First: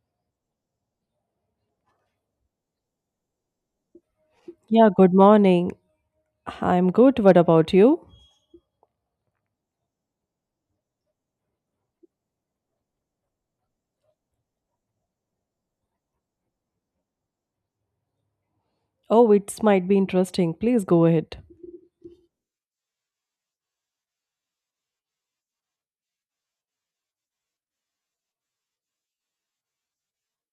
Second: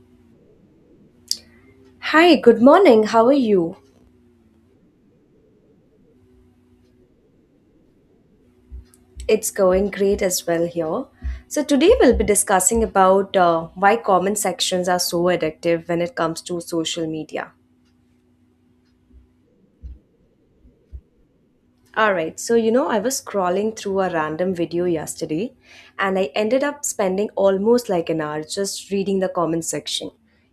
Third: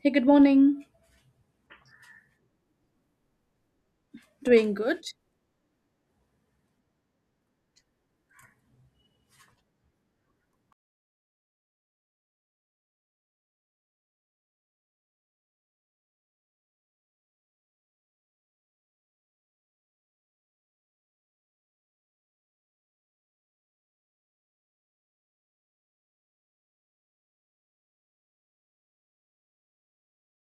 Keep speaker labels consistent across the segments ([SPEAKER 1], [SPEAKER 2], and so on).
[SPEAKER 1] Hey, good morning.
[SPEAKER 2] Hi, good morning. How are you?
[SPEAKER 1] Doing
[SPEAKER 3] Yeah,
[SPEAKER 1] good?
[SPEAKER 3] good morning. I'm good. What about you?
[SPEAKER 2] It's going great as well here. So today we'll be discussing about why comment sections are so addictive when it comes to social media.
[SPEAKER 3] Oh, it might be interesting. Please go ahead.
[SPEAKER 2] All right, so you know, I was scrolling through a random video yesterday, and I ended up spending almost like an hour just reading the comment section.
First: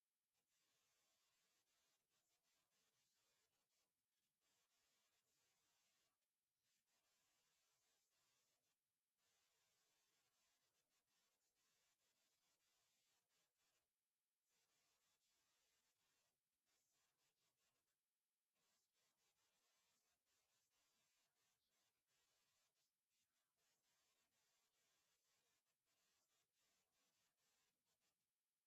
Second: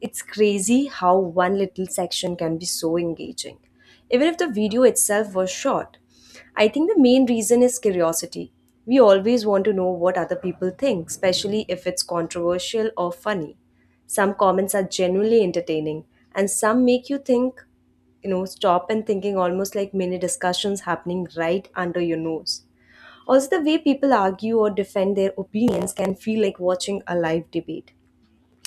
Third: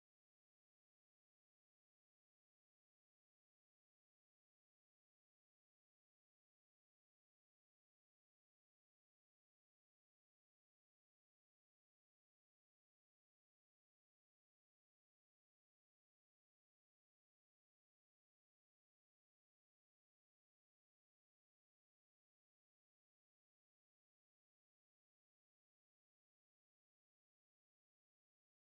[SPEAKER 2] It's crazy how one little section can be so engaging, even if the video itself was short. I think the main reason is curiosity. We always want to know what other people think, especially if it's controversial or funny. Some comments are genuinely entertaining, and some make you think, you know, stop and thinking, almost like mini discussions happening right under your nose. Also, the way people argue or defend their opinions can feel like watching a live debate,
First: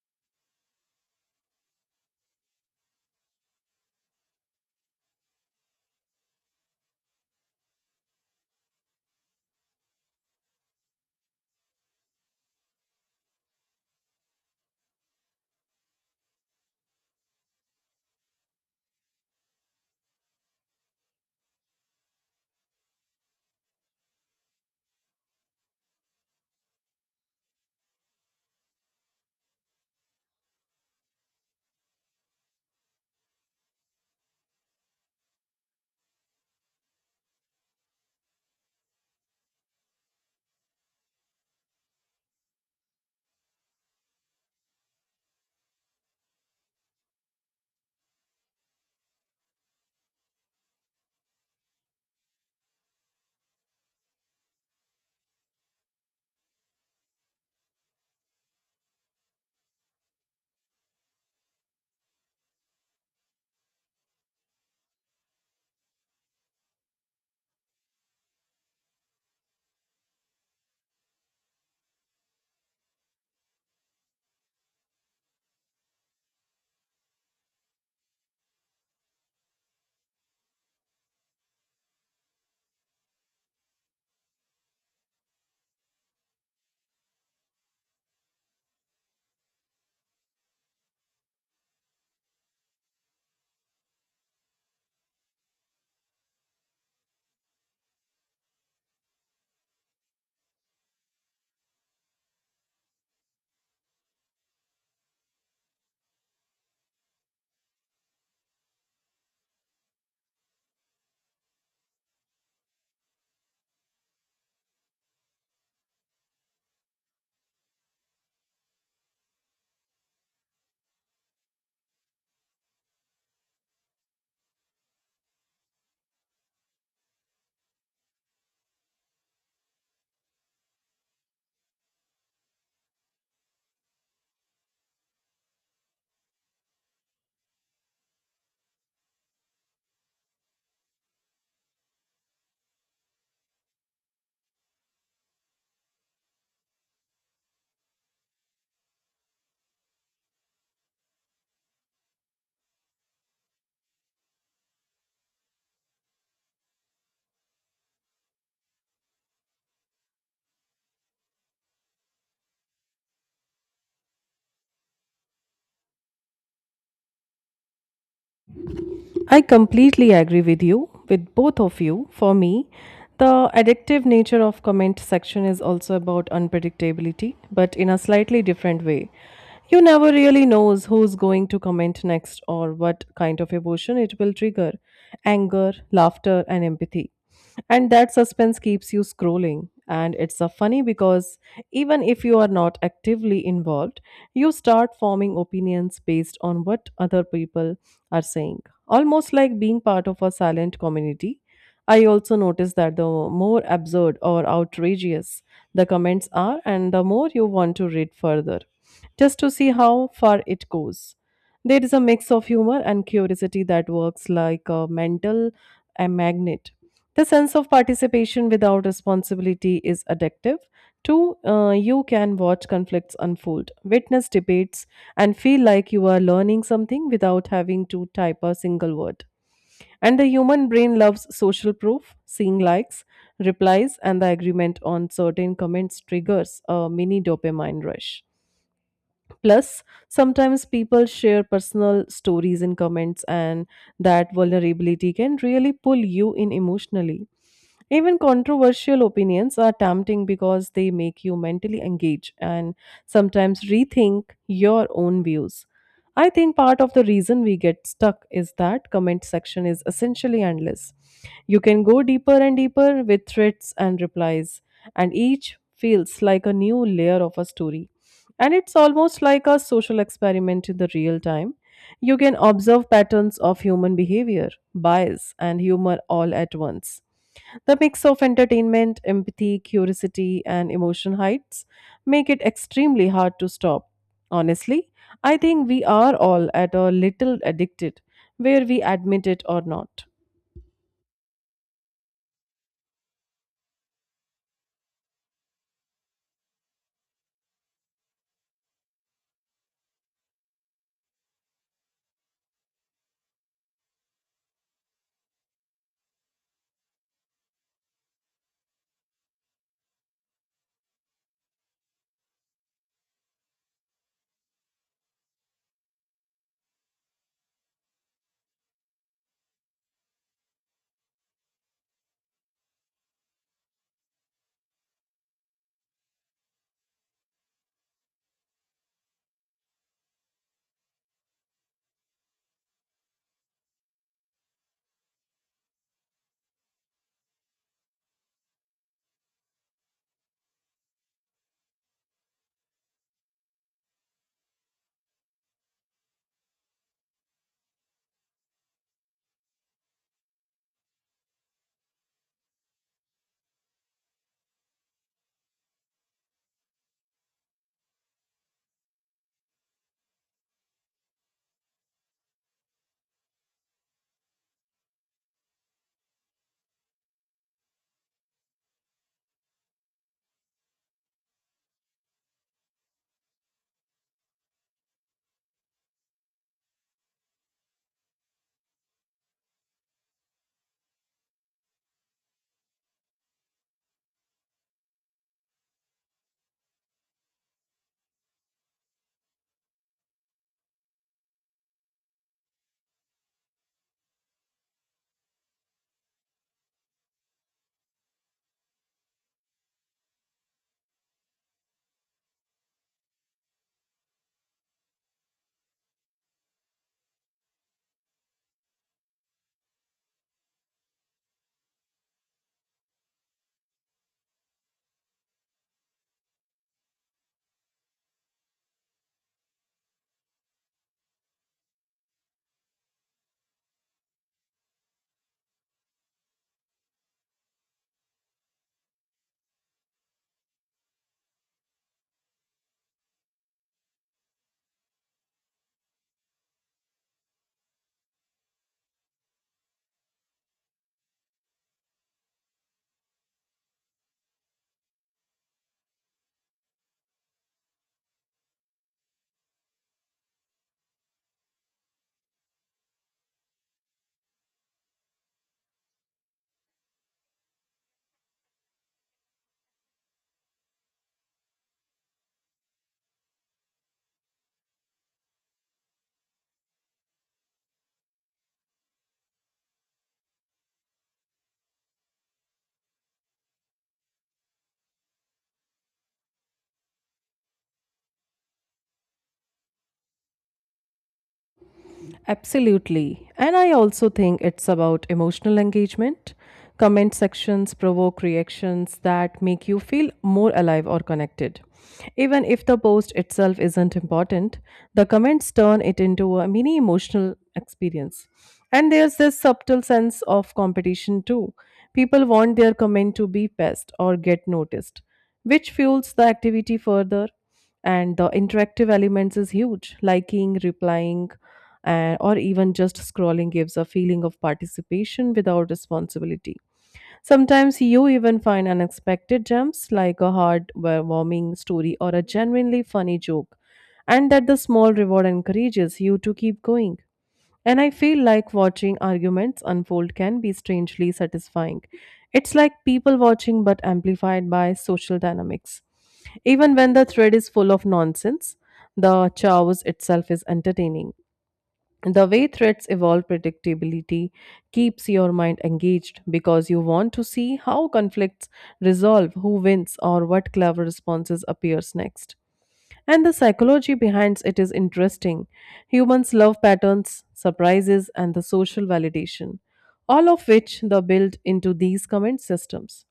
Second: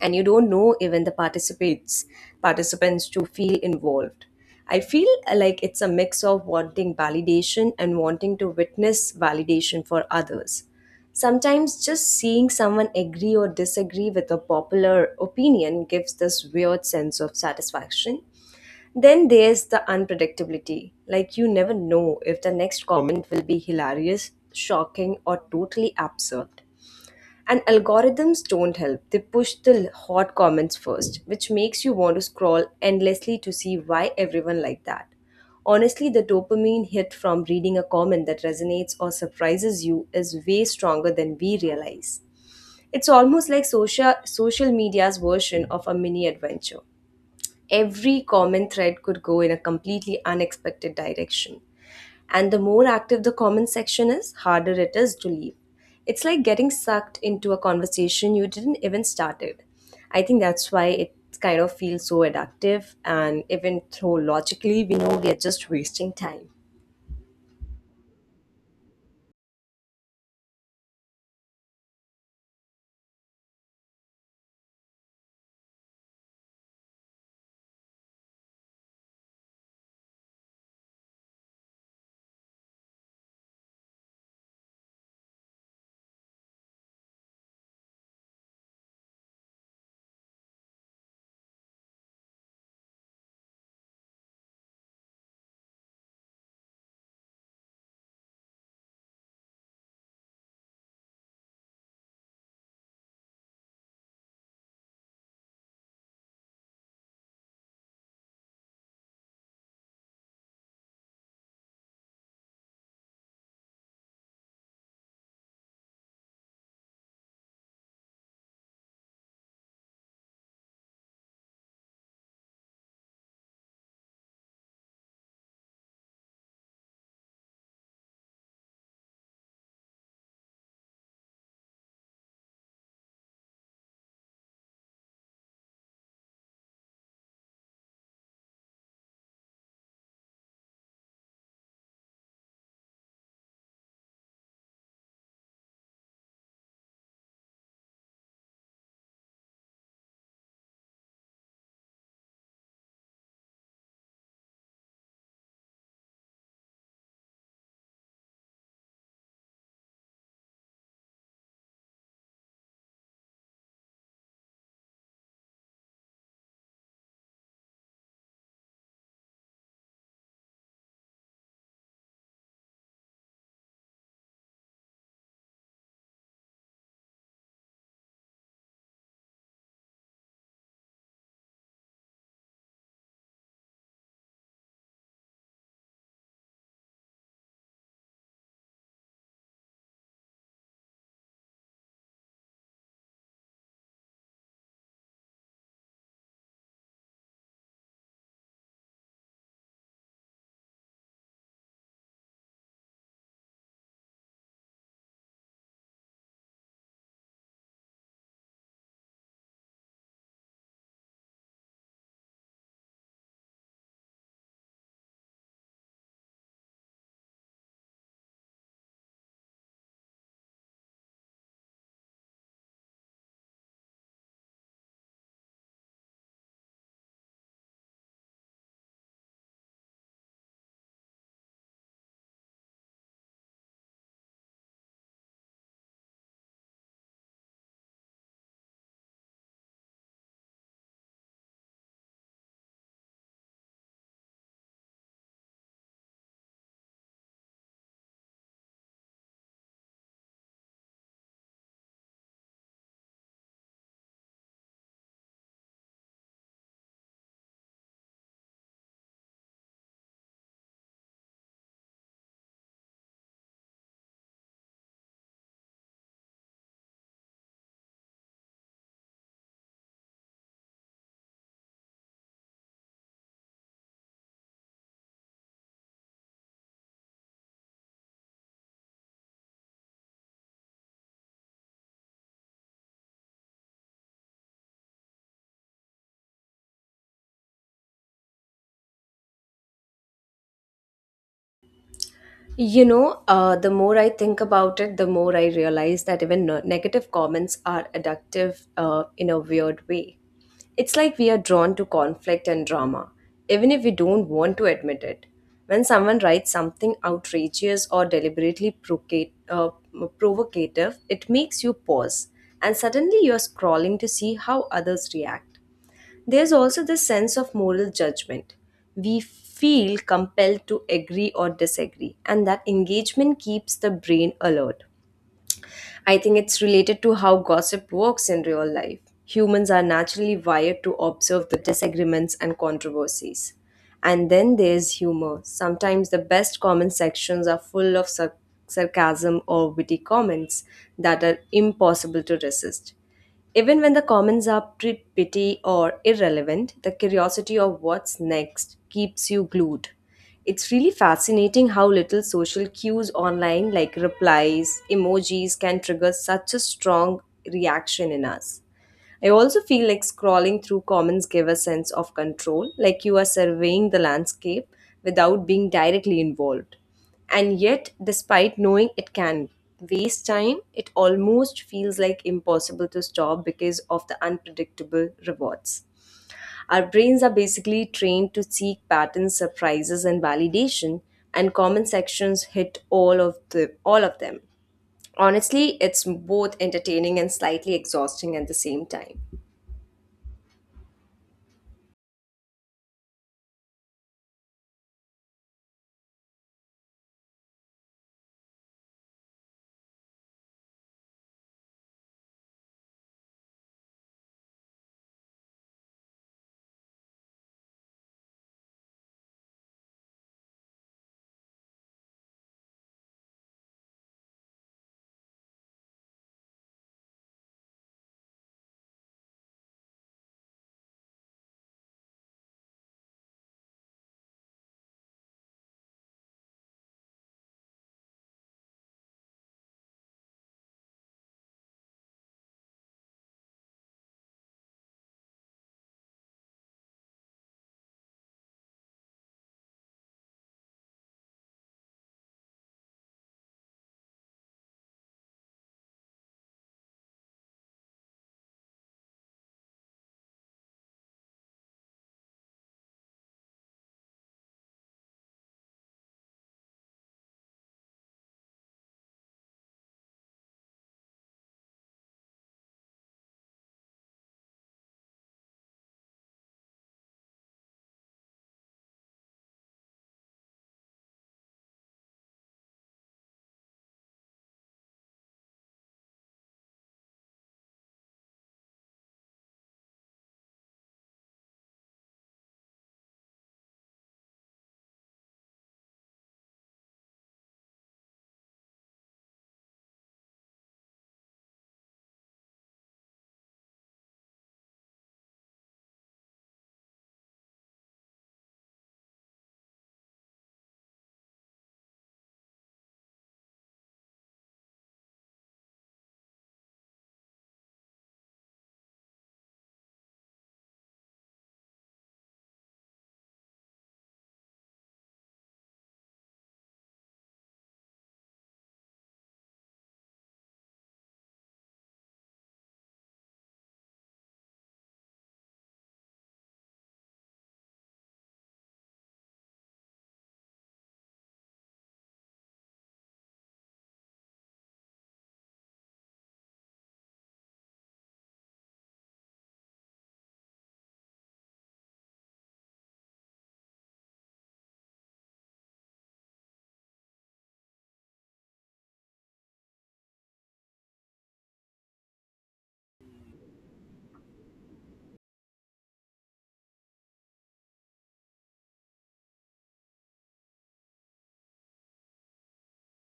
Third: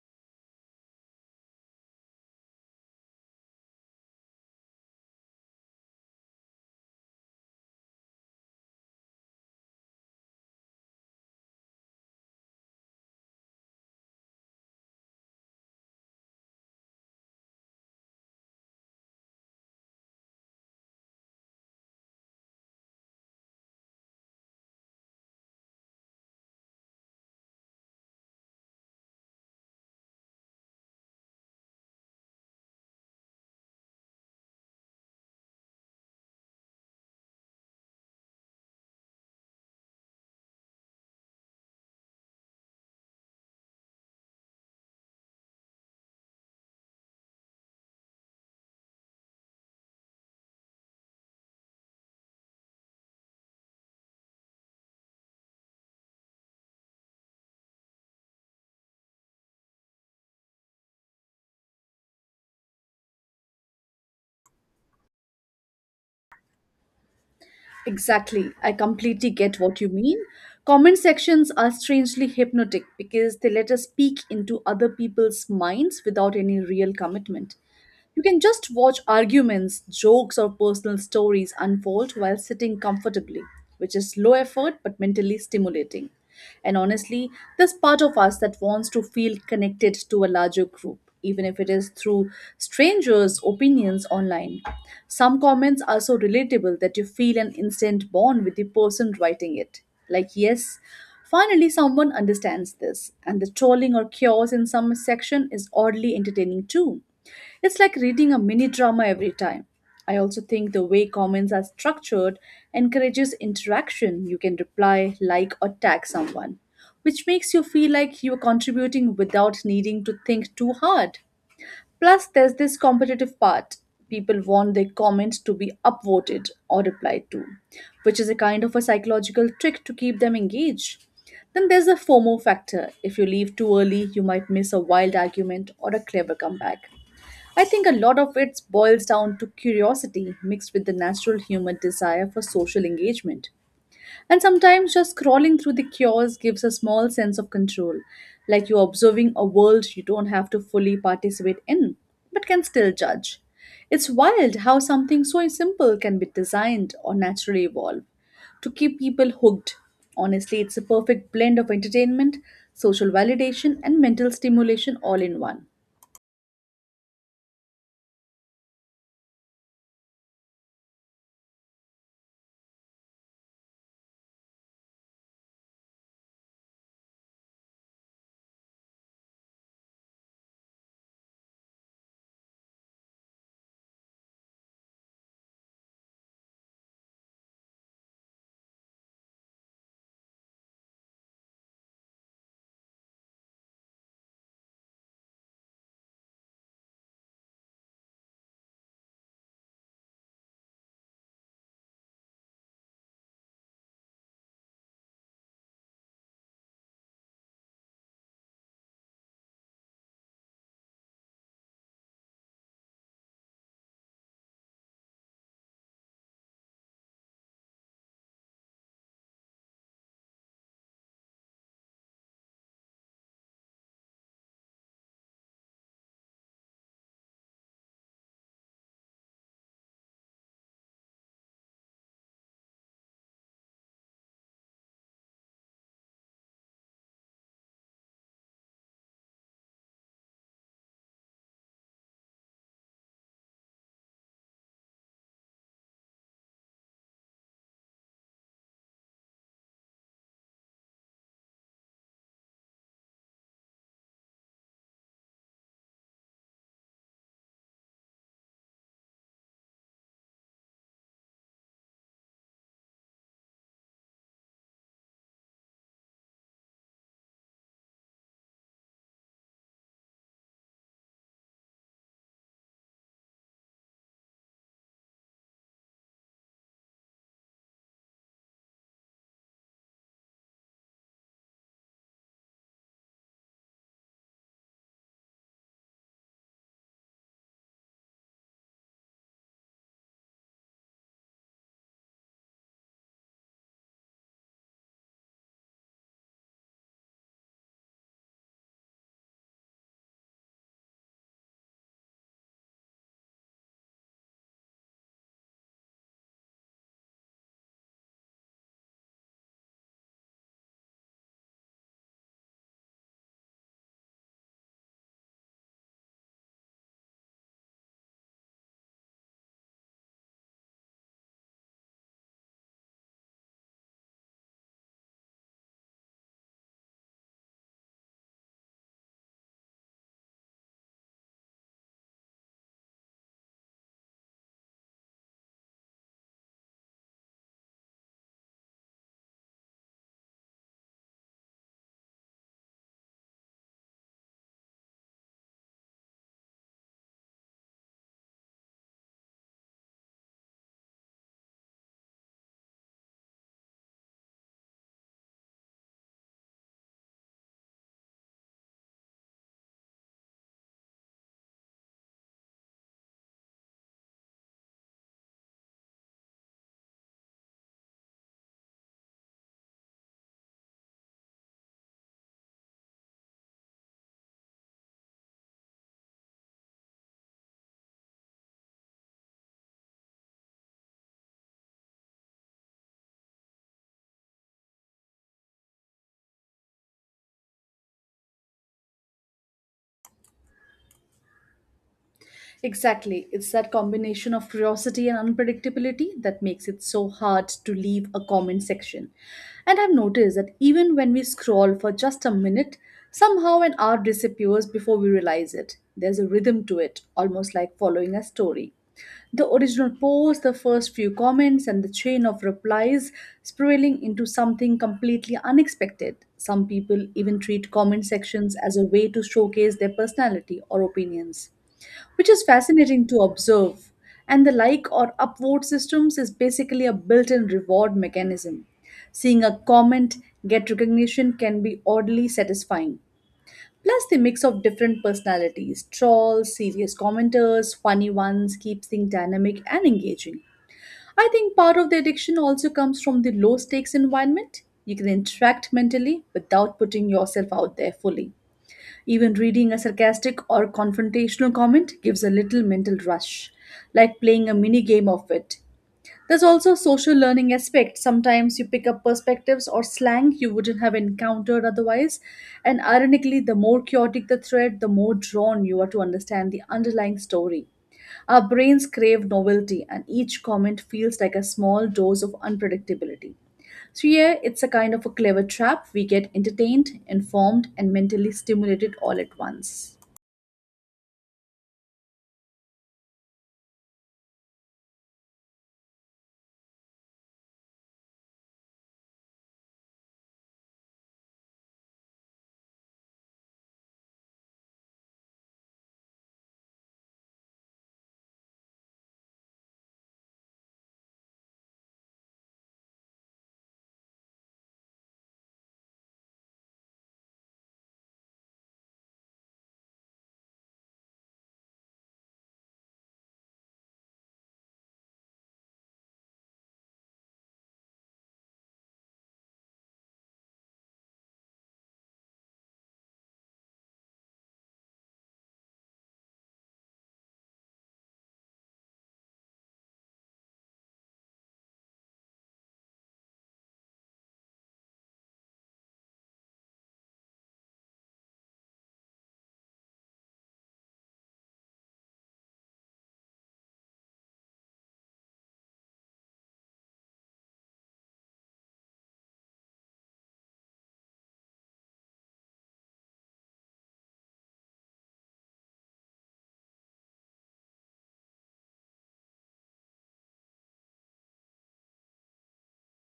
[SPEAKER 2] and you don't know even the participants to feel involved. I feel like it's a mix of wanting validation and wanting to witness validation for others. Sometimes just seeing someone agree or disagree with a popular opinion gives this weird sense of satisfaction. Then there's the unpredictability. Like, you never know if the next comment will be hilarious, shocking, or totally absurd. And algorithms don't help. They push the hot comments first, which makes you want to scroll endlessly to see why everyone liked that. Honestly, the dopamine hit from reading a comment that resonates or surprises you is way stronger than we realize. It's almost like social media's version of a mini adventure. Every common thread could go in a completely unexpected direction. And the more active the comment section is, harder it is to leave. It's like getting sucked into a conversation you didn't even started. I think that's why it kind of feels so addictive, and even though logically we know we are just wasting time.
[SPEAKER 1] Exactly. I completely get what you mean. Comment sections are strangely hypnotic because they let us peek into other people's minds without any real commitment. You can just watch arguments, jokes, or personal stories unfold while sitting comfortably, which is low effort but mentally stimulating. And honestly, there's part of us that wants to feel connected to a larger group, even if it is through strangers' opinions online. Some comments are so relatable that you feel an instant bond with the person writing it. Like, yes, finally someone understands this, and the trolling or chaos in some section is oddly entertaining too. It's like reading a mini drama every time. I also think the way comments are structured encourages interaction. You can reply, like, or tag someone, which makes you feel like you're contributing without needing to think too hard. Plus, there's this competitive part. People want their comments to be upvoted or replied to, which is a kind of a psychological trick to keep them engaged. Then there's the FOMO factor. If you leave too early, you might miss a wild argument or a clever comeback. I think a lot of it boils down to curiosity mixed with the natural human desire for social engagement. And sometimes just scrolling through the cures gives a small sense of control, like you're observing a world you don't have to fully participate in, but can still judge. It's wild how something so simple can be designed or naturally evolve to keep people hooked. Honestly, it's a perfect blend of entertainment, social validation, and mental stimulation all in one.
[SPEAKER 3] I completely agree with you, with both of you. For me, the addictive nature of comment section is also about unpredictability, but in a slightly different way. You never really knows who's going to comment next or what kind of emotion it will trigger: anger, laughter, and empathy. And that suspense keeps you scrolling. And it's a funny because even if you are not actively involved, you start forming opinions based on what other people are saying. Almost like being part of a silent community. I also noticed that the more absurd or outrageous the comments are, and the more you want to read further, just to see how far it goes. There is a mix of humor and curiosity that works like a magnet. The sense of participation without responsibility is addictive. Two, you can watch conflicts unfold, witness debates, and feel like you are learning something without having to type a single word. And the human brain loves social proof, seeing likes, replies, and the agreement on certain comments triggers a mini dopamine rush. Plus, sometimes people share personal stories in comments, and that vulnerability can really pull you in emotionally. Even controversial opinions are tempting because they make you mentally engage and sometimes rethink your own views. I think part of the reason we get stuck is that comment section is essentially endless. You can go deeper and deeper with threads and replies, and each feels like a new layer of a story. And it's almost like a social experiment in the real time. You can observe patterns of human behavior, bias, and humor all at once. The mix of entertainment, empathy, curiosity, and emotion heights make it extremely hard to stop. Honestly, I think we are all at a little addicted, where we admit it or not.
[SPEAKER 2] You know, the more I think about it, the more I realize that even negative comments are addictive in a weird way. It's like we are drawn to conflict and drama, even if we don't want to admit it. When someone writes something outrageous or deliberately provocative, it makes you pause, and suddenly you're scrolling to see how others react. There's also the sense of moral judgment. We feel compelled to agree or disagree, and that engagement keeps the brain alert. I think it's related to how gossip works in real life. Humans are naturally wired to observe the disagreements and controversies. And then there's humor. Sometimes the best comment sections are full of sarcasm or witty comments that are impossible to resist. Even when the comments are petty or irrelevant, the curiosity of what's next keeps you glued. It's really fascinating how little social cues online, like replies, emojis, can trigger such a strong reaction in us. I also feel like scrolling through comments give a sense of control, like you are surveying the landscape without being directly involved. And yet, despite knowing it can waste time, it almost feels like impossible to stop because of the unpredictable rewards. Our brains are basically trained to seek patterns, surprises, and validation, and comment sections hit all of them. Honestly, it's both entertaining and slightly exhausting at the same time.
[SPEAKER 1] Exactly. It's that combination of curiosity and unpredictability that makes it so hard to leave a comment section. And I've noticed that even when we scroll for just a minute, somehow an hour disappears before we realize it. There's a rhythm to it, almost like following a story. The original post, the first few comments, and the chain of replies spiraling into something completely unexpected. Some people even treat comment sections as a way to showcase their personality or opinions, which is fascinating to observe. And the like or upvote systems is basically a built in reward mechanism. Seeing a comment get recognition can be oddly satisfying. Plus, the mix of different personalities trolls, serious commenters, funny ones keeps things dynamic and engaging. I think part of the addiction also comes from the low stakes environment. You can interact mentally without putting yourself out there fully. Even reading a sarcastic or confrontational comment gives a little mental rush, like playing a mini game of it. There's also a social learning aspect. Sometimes you pick up perspectives or slang you wouldn't have encountered otherwise. And ironically, the more chaotic the thread, the more drawn you are to understand the underlying story. Our brains crave novelty, and each comment feels like a small dose of unpredictability. So, yeah, it's a kind of a clever trap. We get entertained, informed, and mentally stimulated all at once.
[SPEAKER 3] Absolutely. And I also think it's about emotional engagement. Comment sections provoke reactions that make you feel more alive or connected. Even if the post itself isn't important, the comments turn it into a mini emotional experience. And there's this subtle sense of competition too. People want their comment to be passed or get noticed, which fuels the activity further. And the interactive elements is huge: liking, replying, and or even just scrolling gives a feeling of participation without responsibility. Sometimes you even find unexpected gems like a heartwarming story or a genuinely funny joke, and that the small reward encourages you to keep going. And I feel like watching arguments unfold can be strangely satisfying. It's like people watching but amplified by social dynamics. Even when the thread is full of nonsense, the chaos itself is entertaining. The way threats evolve predictability keeps your mind engaged because you want to see how conflicts resolve, who wins, or what clever responses appears next. And the psychology behind it is interesting. Humans love patterns, surprises, and the social validation, all of which they build into these comment systems.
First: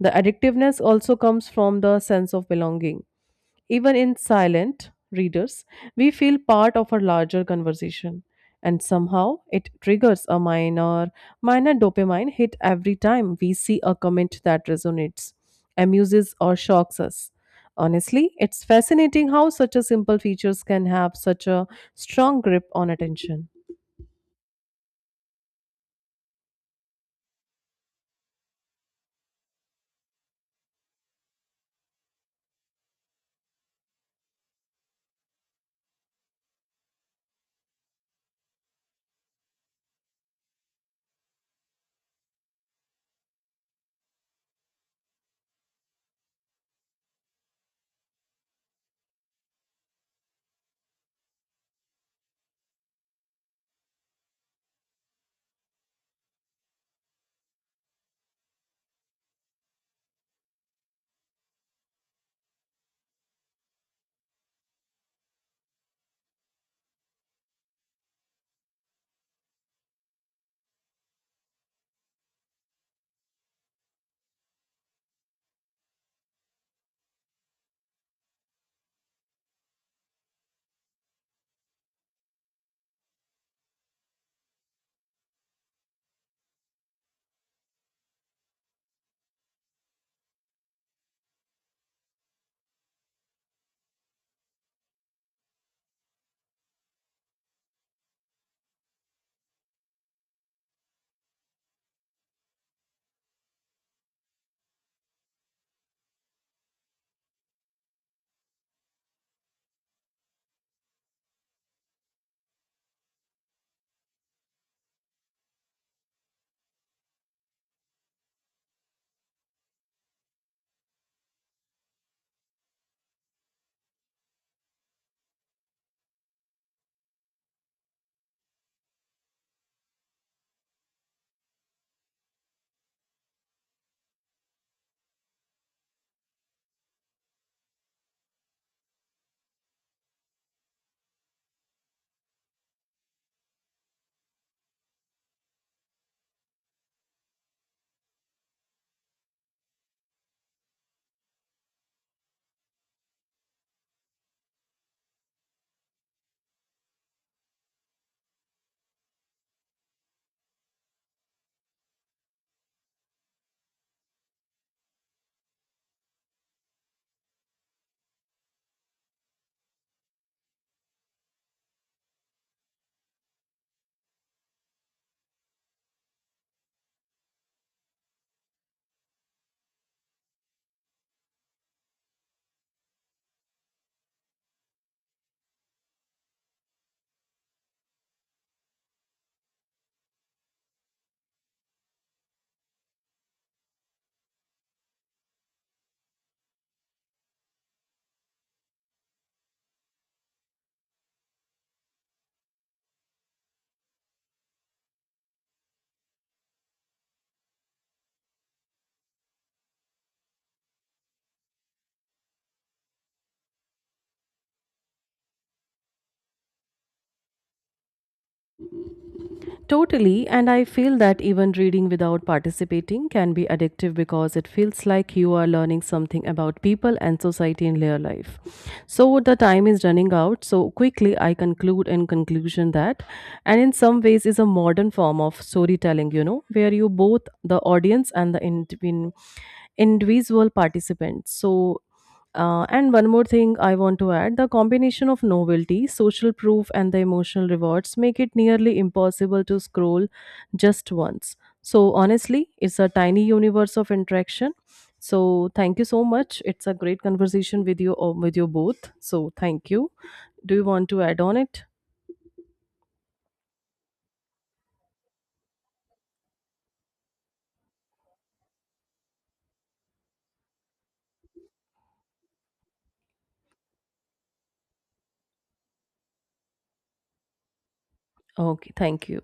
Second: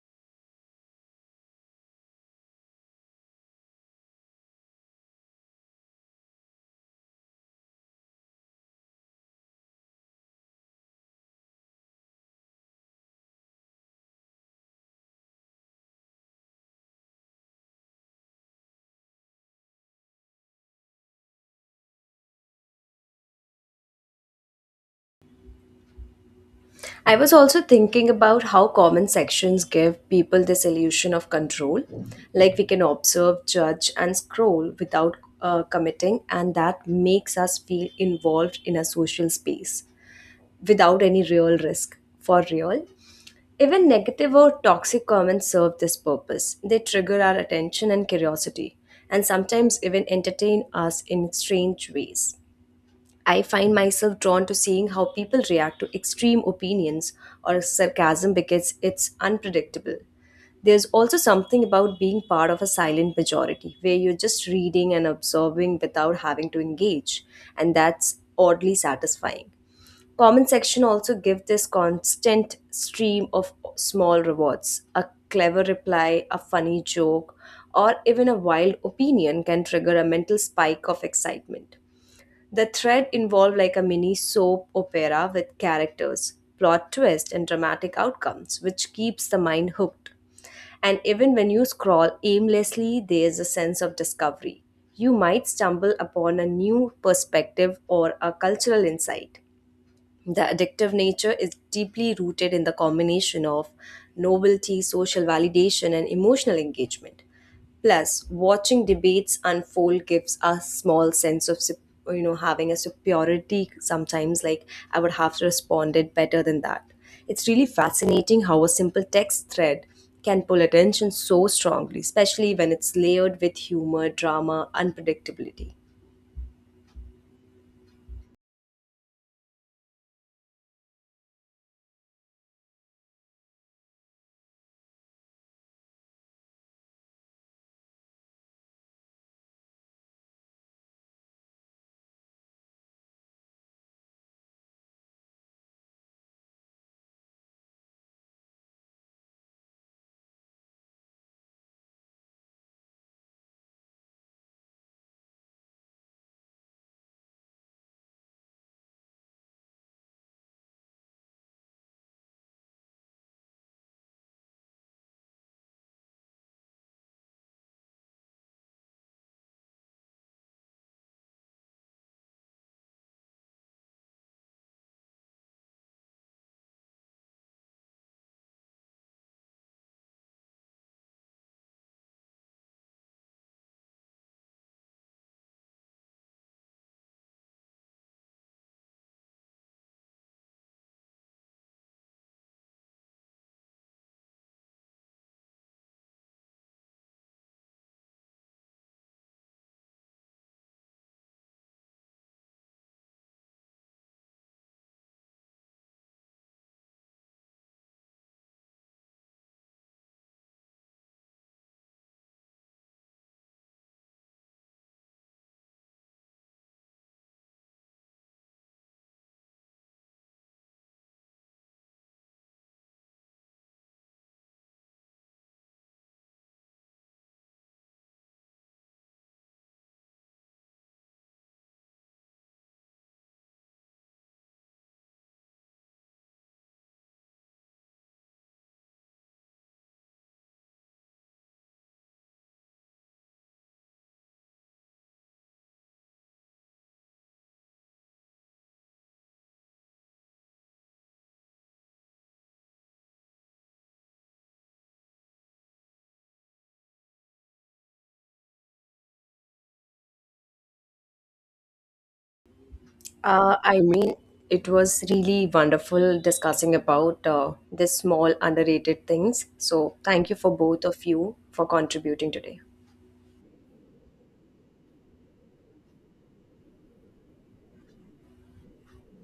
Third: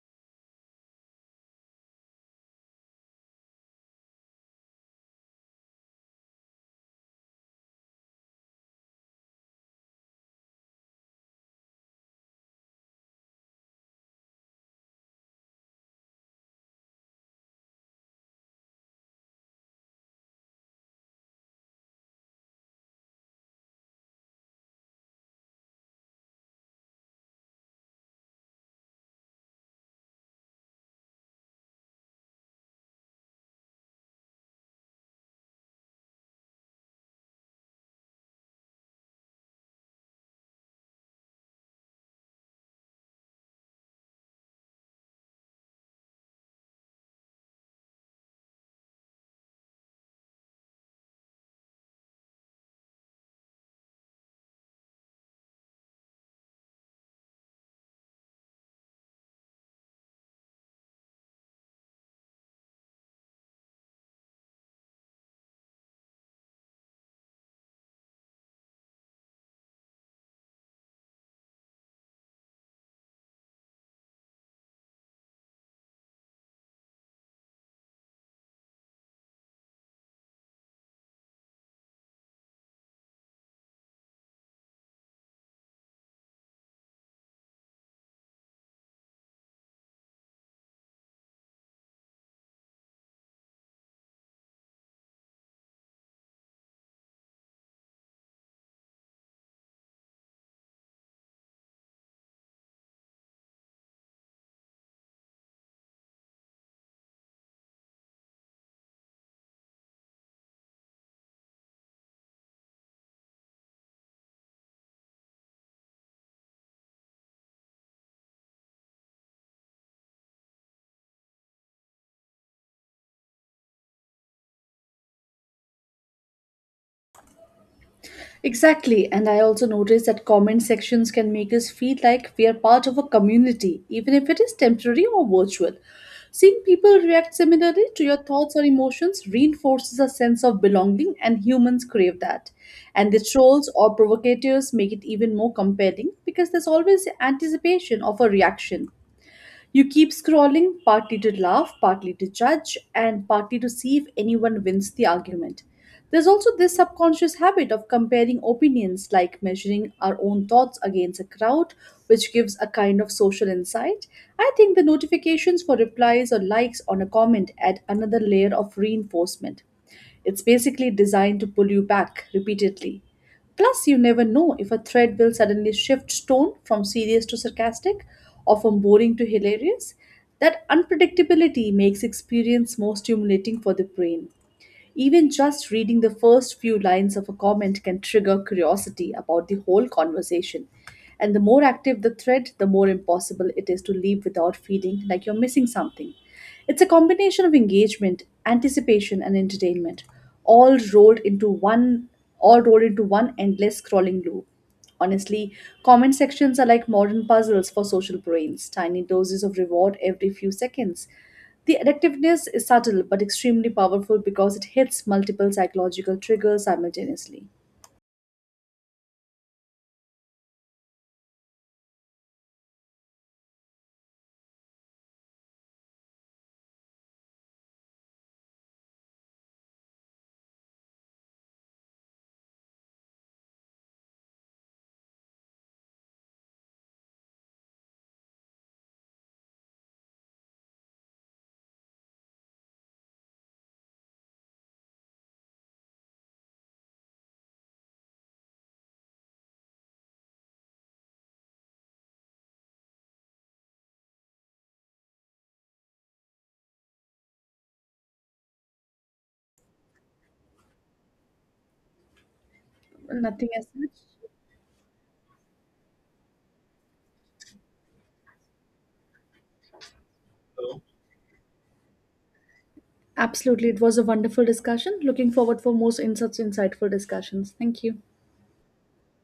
[SPEAKER 3] The addictiveness also comes from the sense of belonging. Even in silent readers, we feel part of a larger conversation. And somehow it triggers a minor dopamine hit every time we see a comment that resonates, amuses, or shocks us. Honestly, it's fascinating how such a simple features can have such a strong grip on attention.
[SPEAKER 2] I was also thinking about how comment sections give people this illusion of control. Like we can observe, judge, and scroll without committing, and that makes us feel involved in a social space without any real risk. For real, even negative or toxic comments serve this purpose. They trigger our attention and curiosity, and sometimes even entertain us in strange ways. I find myself drawn to seeing how people react to extreme opinions or sarcasm because it's unpredictable. There's also something about being part of a silent majority where you're just reading and absorbing without having to engage, and that's oddly satisfying. Comment section also give this constant stream of small rewards. A clever reply, a funny joke, or even a wild opinion can trigger a mental spike of excitement. The thread involved like a mini soap opera with characters, plot twists, and dramatic outcomes, which keeps the mind hooked. And even when you scroll aimlessly, there is a sense of discovery. You might stumble upon a new perspective or a cultural insight. The addictive nature is deeply rooted in the combination of novelty, social validation, and emotional engagement. Plus, watching debates unfold gives a small sense of, having a superiority sometimes, like I would have responded better than that. It's really fascinating how a simple text thread can pull attention so strongly, especially when it's layered with humor, drama, unpredictability.
[SPEAKER 1] Exactly, and I also noticed that comment sections can make us feel like we are part of a community, even if it is temporary or virtual. Seeing people react similarly to your thoughts or emotions reinforces a sense of belonging, and humans crave that. And the trolls or provocateurs make it even more compelling because there's always anticipation of a reaction. You keep scrolling, partly to laugh, partly to judge, and partly to see if anyone wins the argument. There's also this subconscious habit of comparing opinions, like measuring our own thoughts against a crowd, which gives a kind of social insight. I think the notifications for replies or likes on a comment add another layer of reinforcement. It's basically designed to pull you back repeatedly. Plus, you never know if a thread will suddenly shift tone from serious to sarcastic or from boring to hilarious. That unpredictability makes experience more stimulating for the brain. Even just reading the first few lines of a comment can trigger curiosity about the whole conversation. And the more active the thread, the more impossible it is to leave without feeling like you're missing something. It's a combination of engagement, anticipation, and entertainment, all rolled into one all rolled into one endless scrolling loop. Honestly, comment sections are like modern puzzles for social brains, tiny doses of reward every few seconds. The addictiveness is subtle but extremely powerful because it hits multiple psychological triggers simultaneously.
[SPEAKER 3] Totally, and I feel that even reading without participating can be addictive because it feels like you are learning something about people and society in their life. So the time is running out, so quickly I conclude in conclusion that, and in some ways, is a modern form of storytelling, you know, where you both the audience and the individual participants. So and one more thing I want to add the combination of novelty, social proof, and the emotional rewards make it nearly impossible to scroll just once. So, honestly, it's a tiny universe of interaction. So, thank you so much. It's a great conversation with you both. So, thank you. Do you want to add on it?
[SPEAKER 1] Nothing
[SPEAKER 2] Uh,
[SPEAKER 1] as
[SPEAKER 2] I mean,
[SPEAKER 1] such.
[SPEAKER 2] it was really wonderful discussing about this small underrated things. So, thank you for both of you for contributing today.
[SPEAKER 1] Absolutely, it was a wonderful discussion. Looking forward for more in such insightful discussions. Thank you.
[SPEAKER 3] Okay, thank you.